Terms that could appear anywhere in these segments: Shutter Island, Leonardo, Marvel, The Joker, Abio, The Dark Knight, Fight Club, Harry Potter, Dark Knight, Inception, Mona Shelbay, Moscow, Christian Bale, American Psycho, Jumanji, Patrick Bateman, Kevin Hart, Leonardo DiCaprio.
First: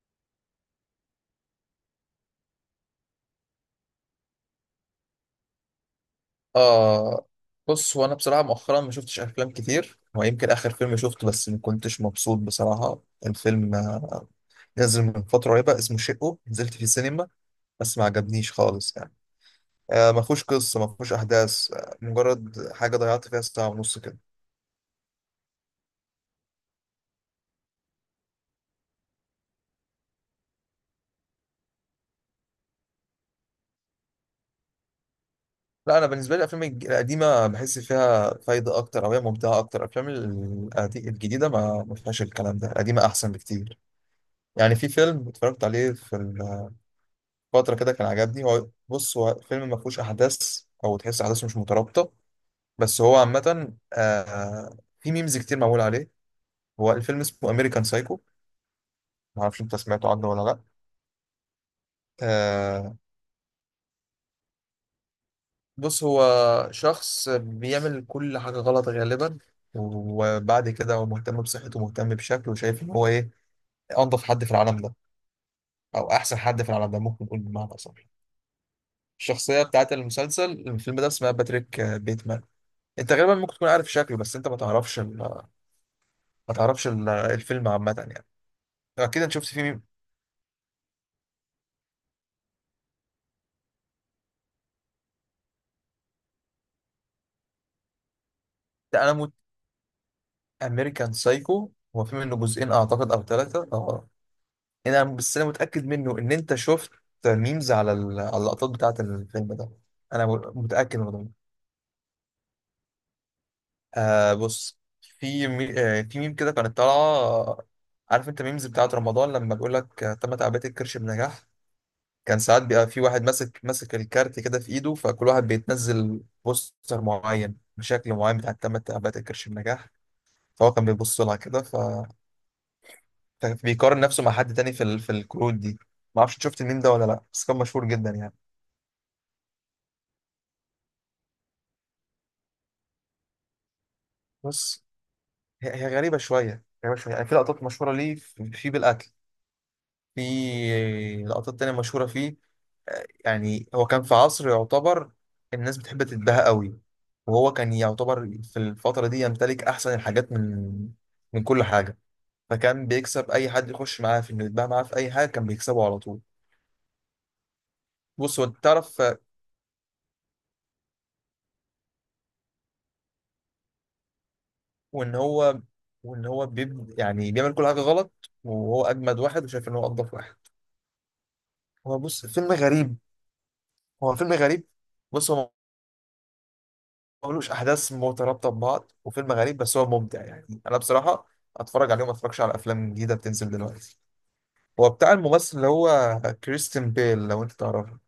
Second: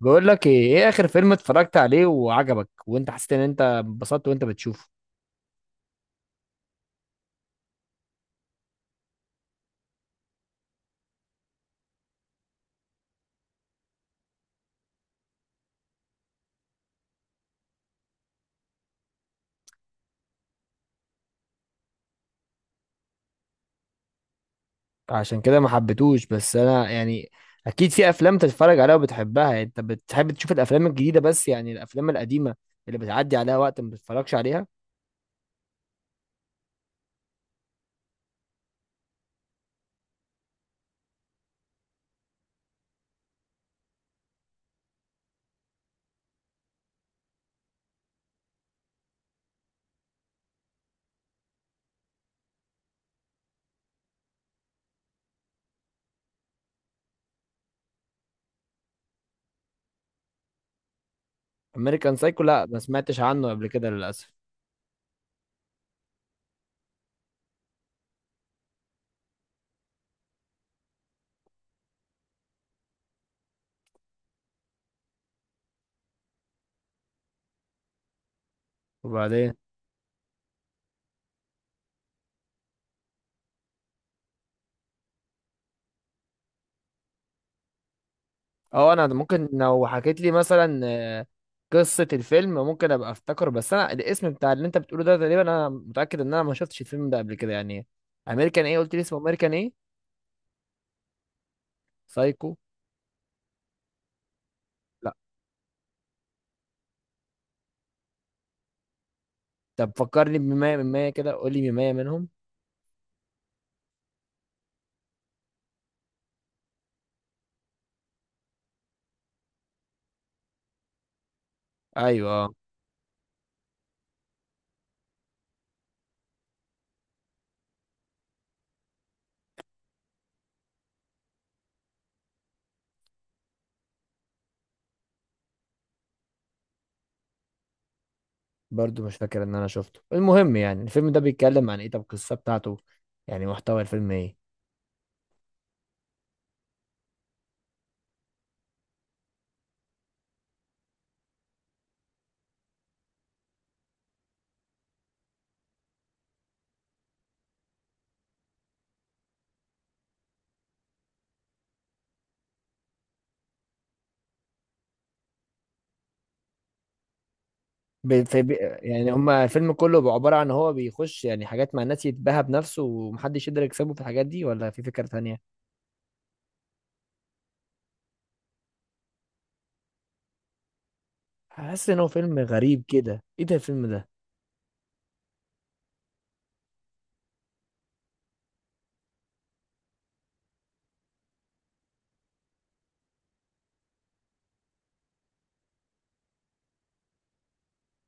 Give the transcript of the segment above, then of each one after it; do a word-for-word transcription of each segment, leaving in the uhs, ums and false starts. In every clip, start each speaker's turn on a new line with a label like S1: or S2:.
S1: بقول لك ايه ايه اخر فيلم اتفرجت عليه وعجبك وانت حسيت ان انت انبسطت وانت بتشوفه.
S2: آه. بص، هو أنا بصراحة مؤخرا ما شفتش أفلام كتير. هو يمكن آخر فيلم شفته، بس ما كنتش مبسوط بصراحة. الفيلم آه، نزل من فترة قريبة، اسمه شقه، نزلت في السينما، بس ما عجبنيش خالص يعني. آه ما فيهوش قصة، ما فيهوش أحداث، آه مجرد حاجة ضيعت فيها ساعة ونص كده.
S1: عشان كده ما حبيتهوش، بس انا يعني اكيد في افلام تتفرج عليها وبتحبها، يعني انت بتحب تشوف الافلام الجديده، بس يعني الافلام القديمه اللي بتعدي عليها وقت ما بتتفرجش عليها.
S2: لا، أنا بالنسبة لي الأفلام الج- القديمة بحس فيها فايدة أكتر، أو هي ممتعة أكتر. الأفلام ال- القدي- الجديدة ما ما فيهاش الكلام ده، القديمة أحسن بكتير. يعني في فيلم اتفرجت عليه في فترة كده كان عجبني. هو بص، هو فيلم ما فيهوش أحداث، أو تحس أحداثه مش مترابطة، بس هو عامة، آه في ميمز كتير معمول عليه. هو الفيلم اسمه أمريكان سايكو. ما اعرفش انت سمعته عنه ولا لا.
S1: امريكان سايكو، لا ما
S2: آه.
S1: سمعتش عنه قبل كده للاسف.
S2: بص، هو شخص بيعمل كل حاجة غلط غالبا، وبعد كده هو مهتم بصحته ومهتم بشكله، وشايف ان هو ايه، انضف حد في العالم ده، او احسن حد في العالم ده، ممكن نقول بمعنى اصح.
S1: وبعدين
S2: الشخصية بتاعت المسلسل، الفيلم ده، اسمها باتريك آه، بيتمان. انت غالبا ممكن تكون عارف شكله، بس انت ما تعرفش، ما تعرفش ال- الفيلم عامة يعني.
S1: اه انا
S2: أكيد أنت شفت
S1: ممكن
S2: فيه
S1: لو
S2: مين؟
S1: حكيت لي مثلا آه، قصه الفيلم ممكن ابقى افتكر، بس انا الاسم بتاع اللي انت بتقوله ده تقريبا انا متاكد ان انا ما شفتش الفيلم ده قبل كده يعني. امريكان ايه؟ قلت لي
S2: ده أنا
S1: اسمه
S2: موت.
S1: امريكان ايه؟
S2: أمريكان سايكو، هو في منه
S1: سايكو.
S2: جزئين أعتقد أو ثلاثة أه أنا
S1: لا،
S2: بس أنا متأكد منه إن أنت شفت ميمز على ال- على اللقطات بتاعة الفيلم ده.
S1: طب
S2: أنا
S1: فكرني
S2: م-
S1: بمية من
S2: متأكد
S1: مية
S2: من ده.
S1: كده، قول لي مية منهم.
S2: آه، بص. في مي... آه في ميم كده كانت طالعة آه، عارف أنت ميمز بتاعة رمضان لما بيقول لك آه، تم تعبئة الكرش بنجاح.
S1: ايوه
S2: كان
S1: آه.
S2: ساعات بيبقى في واحد ماسك ماسك الكارت كده في إيده، فكل واحد بيتنزل بوستر معين بشكل معين بتاع تم تعبئة الكرش بنجاح. فهو كان بيبص لها كده، ف كان بيقارن نفسه مع حد تاني في ال... في الكروت دي. ما اعرفش شفت الميم ده ولا لا، بس كان مشهور جدا يعني.
S1: برضو مش فاكر ان انا شفته. المهم يعني الفيلم ده بيتكلم عن ايه؟ طب القصة بتاعته يعني محتوى الفيلم ايه؟
S2: بس هي, هي غريبة شوية، غريبة شوية، يعني في لقطات مشهورة ليه في في بالأكل، في لقطات تانية مشهورة فيه. آه، يعني هو كان في عصر يعتبر الناس بتحب تتباهى قوي، وهو كان يعتبر في الفترة دي يمتلك أحسن الحاجات من من كل حاجة. فكان بيكسب أي حد يخش معاه في إنه يتباهى معاه في أي حاجة، كان بيكسبه على طول.
S1: بي
S2: بص
S1: في
S2: هو،
S1: بي.
S2: أنت تعرف،
S1: يعني هما الفيلم كله بيبقى عبارة عن هو بيخش يعني حاجات مع الناس يتباهى بنفسه ومحدش يقدر يكسبه في الحاجات دي، ولا في فكرة
S2: وان
S1: تانية؟
S2: هو وان هو بيب يعني بيعمل كل حاجه غلط، وهو اجمد واحد وشايف ان هو انضف واحد.
S1: حاسس
S2: هو
S1: ان هو
S2: بص،
S1: فيلم
S2: فيلم
S1: غريب
S2: غريب.
S1: كده. ايه ده الفيلم ده؟
S2: هو فيلم غريب. بص هو ملوش احداث مترابطه ببعض، وفيلم غريب، بس هو ممتع يعني. انا بصراحه اتفرج عليه وما اتفرجش على افلام جديده بتنزل دلوقتي. هو بتاع الممثل اللي هو كريستين بيل، لو انت تعرفه.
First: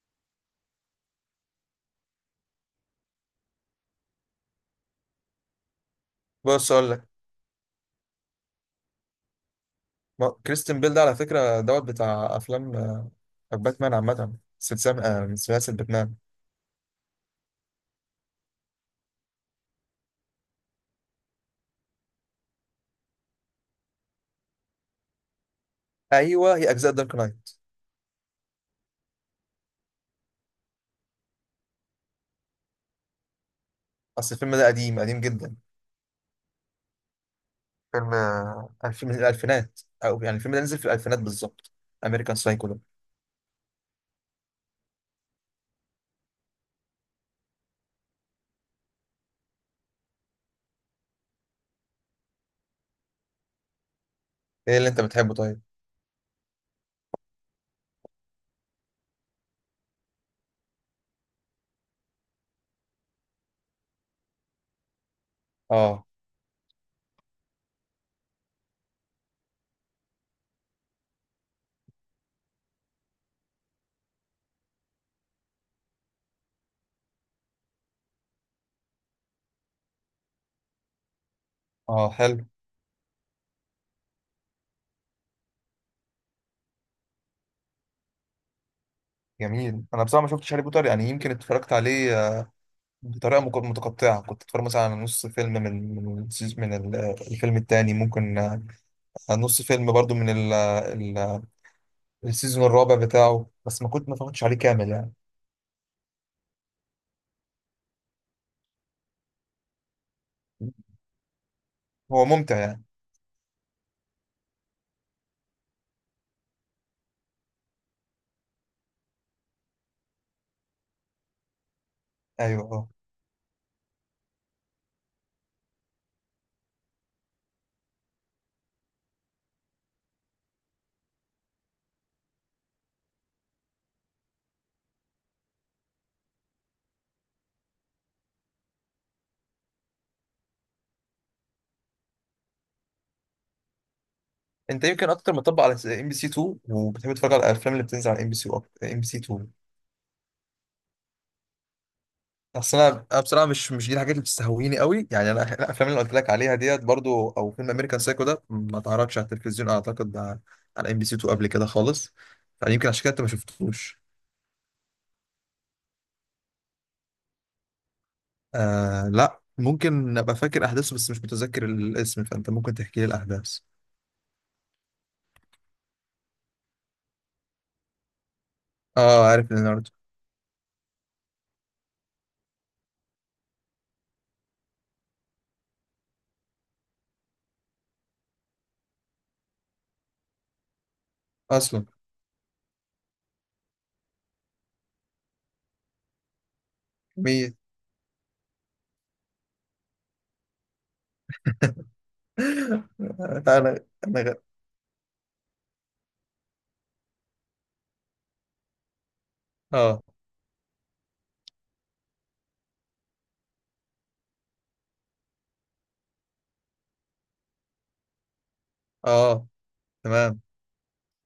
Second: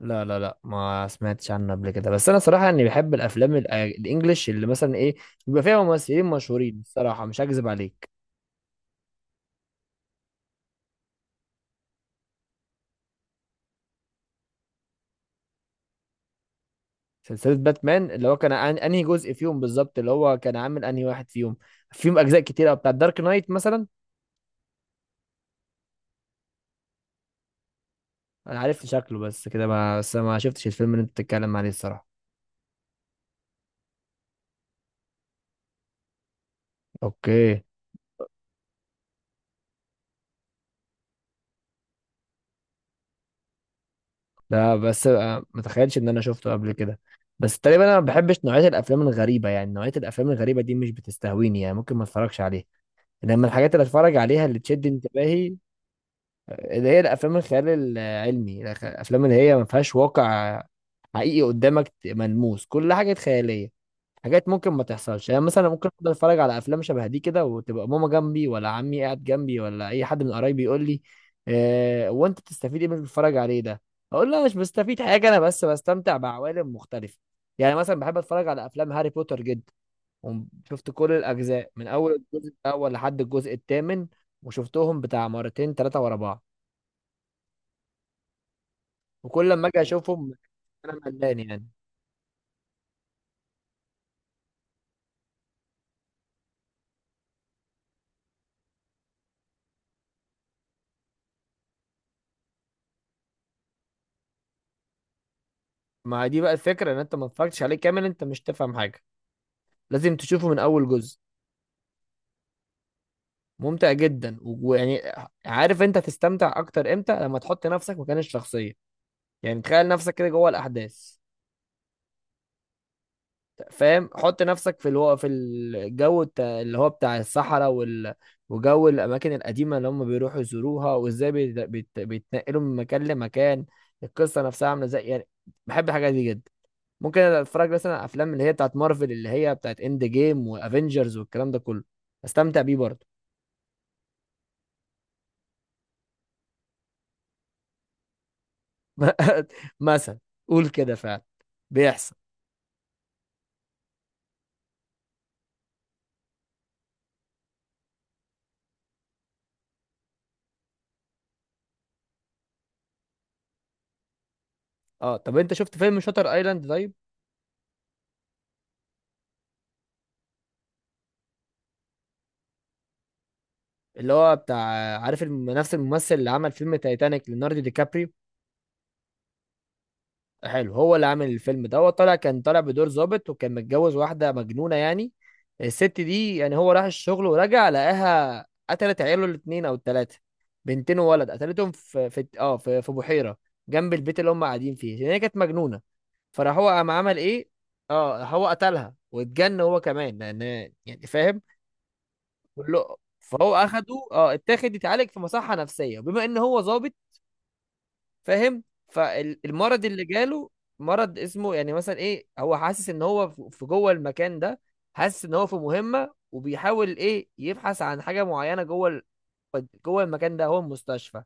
S1: لا لا لا، ما سمعتش عنه قبل كده. بس انا صراحة اني بحب الافلام الأ- الانجليش، اللي مثلا ايه، بيبقى فيها ممثلين
S2: بص
S1: مشهورين.
S2: اقول لك،
S1: الصراحة مش هكذب عليك.
S2: ما- كريستين بيل ده على فكره دوت بتاع افلام آه، باتمان عامه، سلسله آه، من سلاسل باتمان.
S1: سلسلة باتمان اللي هو كان عن... انهي جزء فيهم بالظبط اللي هو كان عامل؟ انهي واحد فيهم؟ فيهم اجزاء كتير قوي، بتاع دارك نايت مثلا.
S2: ايوه، هي اجزاء دارك نايت.
S1: انا عرفت شكله بس كده، ما بس ما شفتش الفيلم اللي انت بتتكلم عليه الصراحة.
S2: اصل الفيلم ده قديم قديم جدا.
S1: اوكي.
S2: فيلم الفيلم من الألفينات، أو يعني الفيلم ده نزل في الألفينات بالظبط، أمريكان سايكو ده.
S1: لا بس آه، ما تخيلش ان انا شفته قبل كده. بس تقريبا انا ما بحبش نوعية الافلام الغريبة، يعني نوعية الافلام الغريبة دي مش بتستهويني، يعني ممكن ما اتفرجش عليها لما الحاجات اللي اتفرج عليها اللي
S2: إيه
S1: تشد
S2: اللي أنت بتحبه
S1: انتباهي.
S2: طيب؟
S1: آه، اللي هي الافلام الخيال العلمي، الافلام اللي هي ما فيهاش واقع حقيقي قدامك ملموس، كل حاجة خيالية، حاجات ممكن ما تحصلش. يعني مثلا ممكن
S2: آه.
S1: افضل اتفرج على افلام شبه دي كده، وتبقى ماما جنبي، ولا عمي قاعد جنبي، ولا اي حد من قرايبي يقول لي: آه وانت بتستفيد ايه من اللي بتتفرج عليه ده؟ اقول له مش بستفيد حاجه، انا بس بستمتع بعوالم مختلفه. يعني مثلا بحب اتفرج على افلام هاري بوتر جدا، وشفت كل الاجزاء من
S2: آه،
S1: اول
S2: حلو.
S1: الجزء الاول لحد الجزء الثامن، وشفتهم بتاع مرتين ثلاثه ورا بعض وكل ما اجي
S2: جميل. أنا بصراحة ما
S1: اشوفهم
S2: شفتش هاري بوتر،
S1: انا
S2: يعني يمكن
S1: ملان يعني.
S2: اتفرجت عليه آه، بطريقة مك- متقطعة. كنت اتفرج مثلا على نص فيلم من من السيز- من ال- آه، الفيلم التاني ممكن آه، على نص فيلم برضو من ال- آه، ال- آه، السيزون الرابع بتاعه، بس ما كنت ما اتفرجتش عليه كامل يعني.
S1: ما دي بقى الفكره، ان انت ما اتفرجتش عليه كامل انت مش تفهم حاجه، لازم تشوفه من اول جزء.
S2: هو ممتع يعني.
S1: ممتع جدا. ويعني عارف انت هتستمتع اكتر امتى؟ لما تحط نفسك مكان الشخصيه، يعني تخيل نفسك كده جوه الاحداث،
S2: ايوه، اه.
S1: فاهم؟ حط نفسك في الو... في الجو بتاع اللي هو بتاع الصحراء وال... وجو الاماكن القديمه اللي هم بيروحوا يزوروها، وازاي بيت... بيت... بيتنقلوا من مكان لمكان، القصه نفسها عامله ازاي يعني. بحب الحاجات دي جدا. ممكن اتفرج مثلا على افلام اللي هي بتاعت مارفل، اللي هي بتاعت اند جيم وافنجرز والكلام ده كله، استمتع بيه برضه.
S2: انت يمكن اكتر مطبق على ام بي سي اتنين، وبتحب تتفرج على الافلام اللي بتنزل على ام بي سي، ام بي سي اتنين.
S1: مثلا، قول كده فعلا بيحصل.
S2: اصل انا أنا بصراحه مش مش دي الحاجات اللي بتستهويني قوي يعني. انا الافلام اللي قلت لك عليها ديت برضو، او فيلم امريكان سايكو ده، ما اتعرضش على التلفزيون اعتقد، على ام بي سي تو قبل كده خالص. فيمكن عشان كده انت ما شفتوش.
S1: اه طب انت شفت فيلم شاتر ايلاند؟ طيب
S2: آه. لا، ممكن ابقى فاكر احداثه، بس مش متذكر الاسم، فانت ممكن تحكي لي الاحداث.
S1: اللي هو بتاع، عارف الم- نفس الممثل اللي عمل فيلم تايتانيك، ليوناردو دي كابريو.
S2: اه، عارف ليوناردو.
S1: حلو، هو اللي عامل الفيلم ده. هو طالع، كان طالع بدور ظابط، وكان متجوز واحده مجنونه يعني، الست دي. يعني هو راح الشغل ورجع لقاها قتلت عياله الاثنين او الثلاثه، بنتين وولد، قتلتهم
S2: اصلا
S1: في في اه في, في بحيره جنب البيت اللي هم قاعدين فيه، لان هي كانت مجنونه. فراح هو قام عمل ايه؟
S2: مين؟
S1: اه هو قتلها واتجن هو كمان، لان يعني فاهم كله. فهو
S2: لا انا.
S1: اخده
S2: انا
S1: اه
S2: غ...
S1: اتاخد يتعالج في مصحة نفسية. وبما ان هو ظابط فاهم، فالمرض
S2: اه.
S1: اللي جاله، مرض اسمه يعني مثلا ايه، هو حاسس ان هو في في جوه المكان ده، حاسس ان هو في مهمة، وبيحاول ايه، يبحث عن حاجة معينة جوه ال-
S2: اه.
S1: جوه المكان
S2: تمام.
S1: ده هو المستشفى.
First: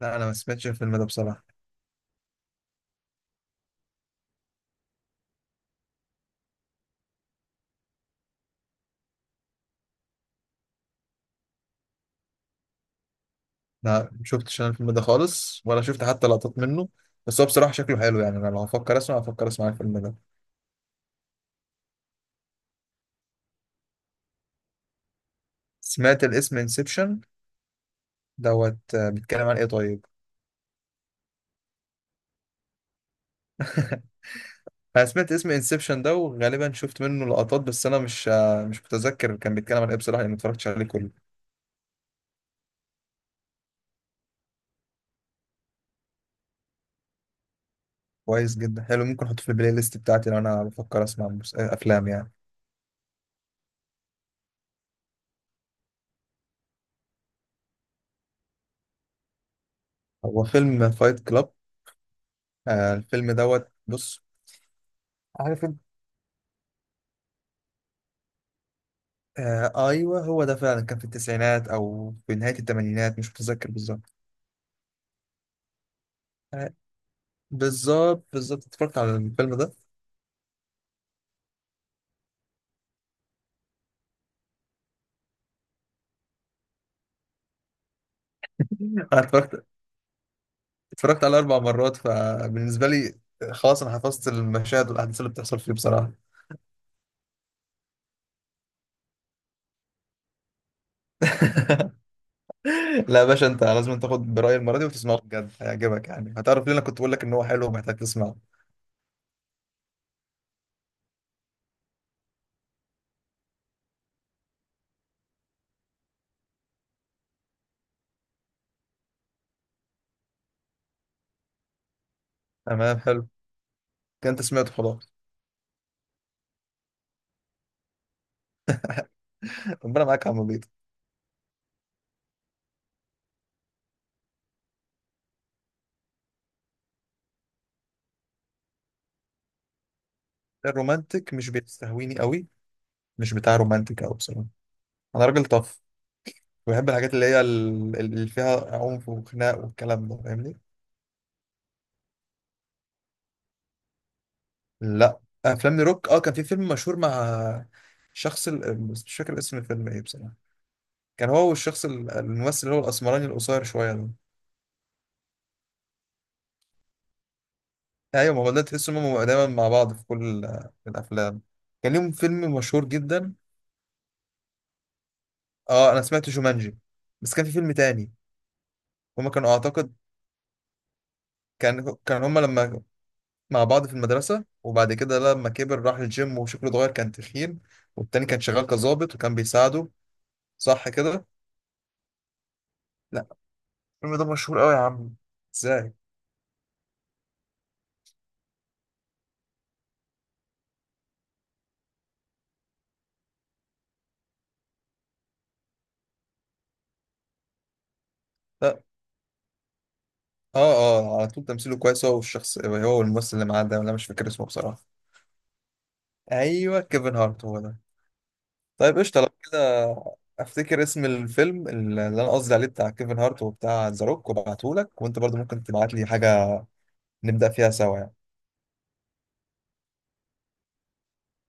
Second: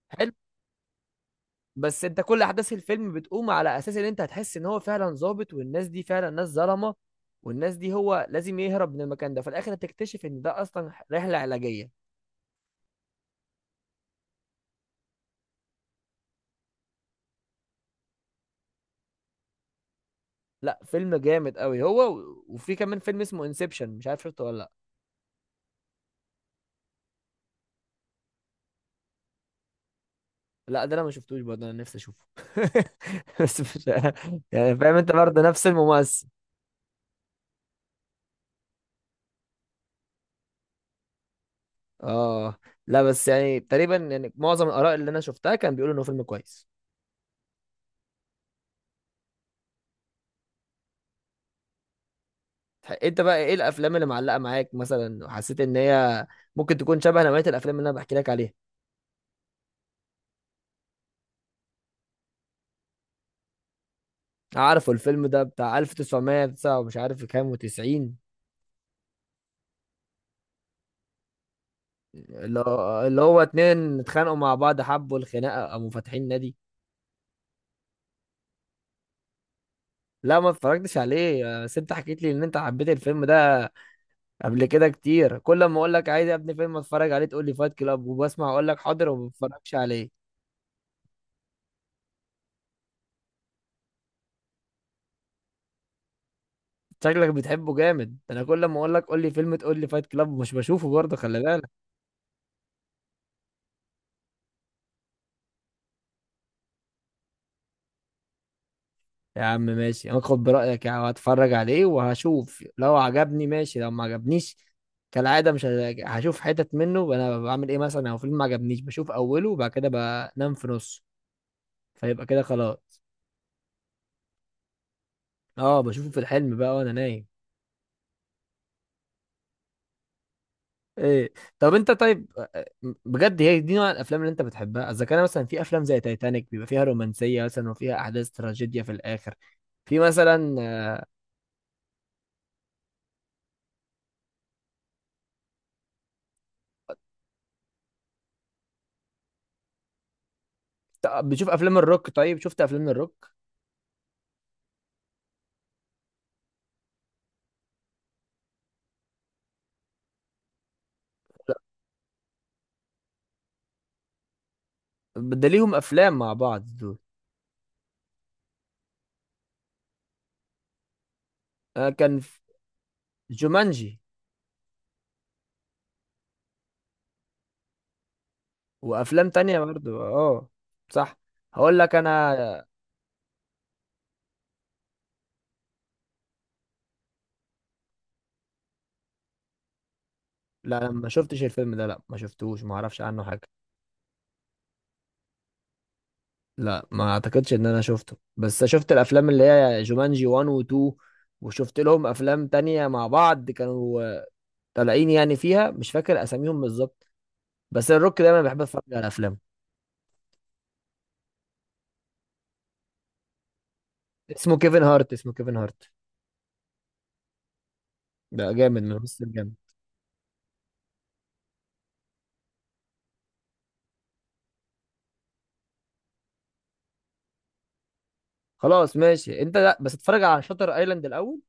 S2: لا، انا
S1: حلو.
S2: ما سمعتش الفيلم ده بصراحه.
S1: بس انت كل احداث الفيلم بتقوم على اساس ان انت هتحس ان هو فعلا ظابط، والناس دي فعلا ناس ظلمه، والناس دي هو لازم يهرب من المكان ده. في الاخر هتكتشف ان ده اصلا رحله علاجيه.
S2: لا شفتش انا الفيلم ده خالص، ولا شفت حتى لقطات منه، بس هو بصراحة شكله حلو. يعني انا لو هفكر اسمع، هفكر اسمع الفيلم ده.
S1: لا، فيلم جامد قوي هو. و- وفي كمان فيلم اسمه انسبشن، مش عارف شفته ولا لا.
S2: سمعت الاسم انسبشن دوت آه، بيتكلم عن ايه طيب؟
S1: لا ده انا ما شفتوش برضه، انا نفسي اشوفه. بس مش، يعني فاهم،
S2: انا
S1: انت
S2: سمعت
S1: برضه
S2: اسم
S1: نفس
S2: انسبشن ده،
S1: الممثل.
S2: وغالبا شفت منه لقطات، بس انا مش آه، مش متذكر كان بيتكلم عن ايه بصراحة، لان ما اتفرجتش عليه كله.
S1: اه لا بس يعني تقريبا، يعني معظم الاراء اللي انا شفتها كان بيقولوا انه فيلم كويس.
S2: كويس جدا، حلو. ممكن احطه في البلاي ليست بتاعتي، لو انا بفكر اسمع مس- آه، افلام يعني.
S1: تح- انت بقى ايه الافلام اللي معلقه معاك مثلا وحسيت ان هي ممكن تكون شبه نوعيه الافلام اللي انا بحكي لك عليها؟
S2: هو فيلم فايت كلاب آه، الفيلم دوت. بص.
S1: عارفه الفيلم ده
S2: عارف
S1: بتاع
S2: انت.
S1: الف وتسعمية وتسعة ومش عارف كام و90،
S2: آه، ايوه، هو ده فعلا كان في التسعينات او في نهايه
S1: اللي هو
S2: الثمانينات،
S1: اللي
S2: مش
S1: هو
S2: متذكر
S1: اتنين
S2: بالظبط.
S1: اتخانقوا مع بعض، حبوا الخناقه، قاموا فاتحين نادي.
S2: بالظبط، بالظبط، اتفرجت على الفيلم ده.
S1: لا ما اتفرجتش عليه، بس انت حكيت لي ان انت حبيت الفيلم ده قبل كده كتير، كل ما اقول لك عايز يا ابني فيلم اتفرج عليه تقول لي فايت كلاب، وبسمع اقول لك حاضر
S2: انا
S1: وما
S2: اتفرجت
S1: بتفرجش عليه.
S2: اتفرجت عليه اربع مرات، فبالنسبه لي، خلاص، انا حفظت المشاهد والاحداث اللي بتحصل فيه بصراحه.
S1: شكلك بتحبه جامد ده، انا كل ما اقول لك قول لي فيلم تقول لي فايت كلاب، مش بشوفه برضه خلي بالك.
S2: لا يا باشا، انت لازم تاخد برايي المره دي، وتسمعه بجد، هيعجبك. يعني هتعرف ليه انا كنت بقول لك ان هو حلو، ومحتاج تسمعه.
S1: يا عم ماشي، هاخد برأيك يعني، هتفرج عليه وهشوف لو عجبني ماشي لو ما عجبنيش. كالعادة مش هج- هشوف حتت منه. انا بعمل ايه مثلا لو فيلم ما عجبنيش؟ بشوف اوله وبعد كده بنام في نصه، فيبقى كده
S2: تمام،
S1: خلاص.
S2: حلو. كده انت سمعته خلاص.
S1: اه بشوفه في الحلم بقى وانا نايم.
S2: ربنا معاك يا عم بيض.
S1: ايه؟ طب انت طيب، بجد هي دي نوع الافلام اللي انت بتحبها؟ اذا كان مثلا في افلام زي تايتانيك، بيبقى فيها رومانسية مثلا، وفيها احداث تراجيديا في الاخر، في مثلا.
S2: الرومانتك مش بيستهويني قوي، مش بتاع رومانتك قوي بصراحه. انا راجل طف. بحب الحاجات اللي هي ال- اللي فيها عنف وخناق والكلام ده، فاهمني.
S1: بتشوف افلام الروك؟ طيب شفت افلام الروك؟
S2: لا، افلام لروك. اه، كان في فيلم مشهور مع شخص ال... بس مش فاكر اسم الفيلم ايه بصراحه. كان هو والشخص ال- الممثل اللي هو الاسمراني القصير شويه ده.
S1: ده ليهم افلام مع بعض.
S2: ايوه، ما هو ده تحس انهم دايما مع بعض في كل ال- الافلام.
S1: آه،
S2: كان ليهم
S1: كان في
S2: فيلم مشهور جدا.
S1: جومانجي،
S2: اه، انا سمعت جومانجي، بس كان في فيلم تاني.
S1: وافلام
S2: هما كانوا
S1: تانية
S2: اعتقد.
S1: برضو اه. صح، هقول لك
S2: كان كان هما
S1: انا.
S2: لما مع بعض في المدرسه، وبعد كده لما كبر راح الجيم وشكله اتغير، كان تخين، والتاني كان شغال كظابط وكان بيساعده.
S1: لا
S2: صح
S1: انا ما
S2: كده؟
S1: شفتش الفيلم ده، لا ما شفتوش، ما اعرفش عنه
S2: لا،
S1: حاجة.
S2: الفيلم ده مشهور قوي يا عم. ازاي.
S1: لا ما اعتقدش ان انا شفته، بس شفت الافلام اللي هي جومانجي واحد و اتنين، وشفت لهم افلام تانية مع بعض، كانوا طالعين يعني فيها، مش فاكر اساميهم بالظبط. بس الروك دايما بيحب اتفرج على افلام.
S2: اه، اه، على طول تمثيله كويس، هو والشخص، هو والممثل اللي معاه ده، ولا مش فاكر اسمه
S1: اسمه
S2: بصراحة.
S1: كيفن هارت، اسمه كيفن هارت.
S2: ايوه، كيفن هارت هو ده.
S1: ده جامد من
S2: طيب قشطة،
S1: مصر،
S2: لو
S1: جامد.
S2: كده افتكر اسم الفيلم اللي انا قصدي عليه بتاع كيفن هارت وبتاع ذا روك، وابعتهولك. وانت برضو ممكن تبعت لي حاجة، نبدأ فيها سوا يعني.
S1: خلاص ماشي انت، لا بس اتفرج على شاتر ايلاند الاول،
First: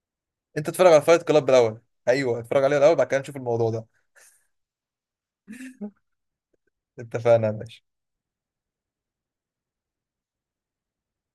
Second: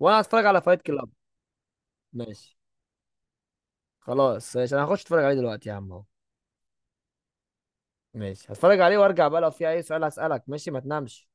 S1: وانا هتفرج على
S2: انت
S1: فايت
S2: اتفرج على
S1: كلاب.
S2: فايت كلاب الاول. ايوه،
S1: ماشي
S2: اتفرج عليه الاول، بعد كده نشوف الموضوع ده.
S1: خلاص، ماشي انا هخش اتفرج عليه دلوقتي يا عم اهو.
S2: اتفقنا يا باشا.
S1: ماشي هتفرج عليه وارجع بقى، لو في اي سؤال هسألك ماشي؟ ما تنامش.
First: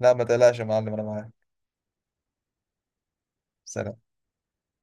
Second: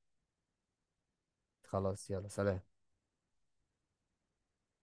S2: لا ما تقلقش يا معلم، انا معاك.
S1: خلاص يلا سلام.
S2: سلام.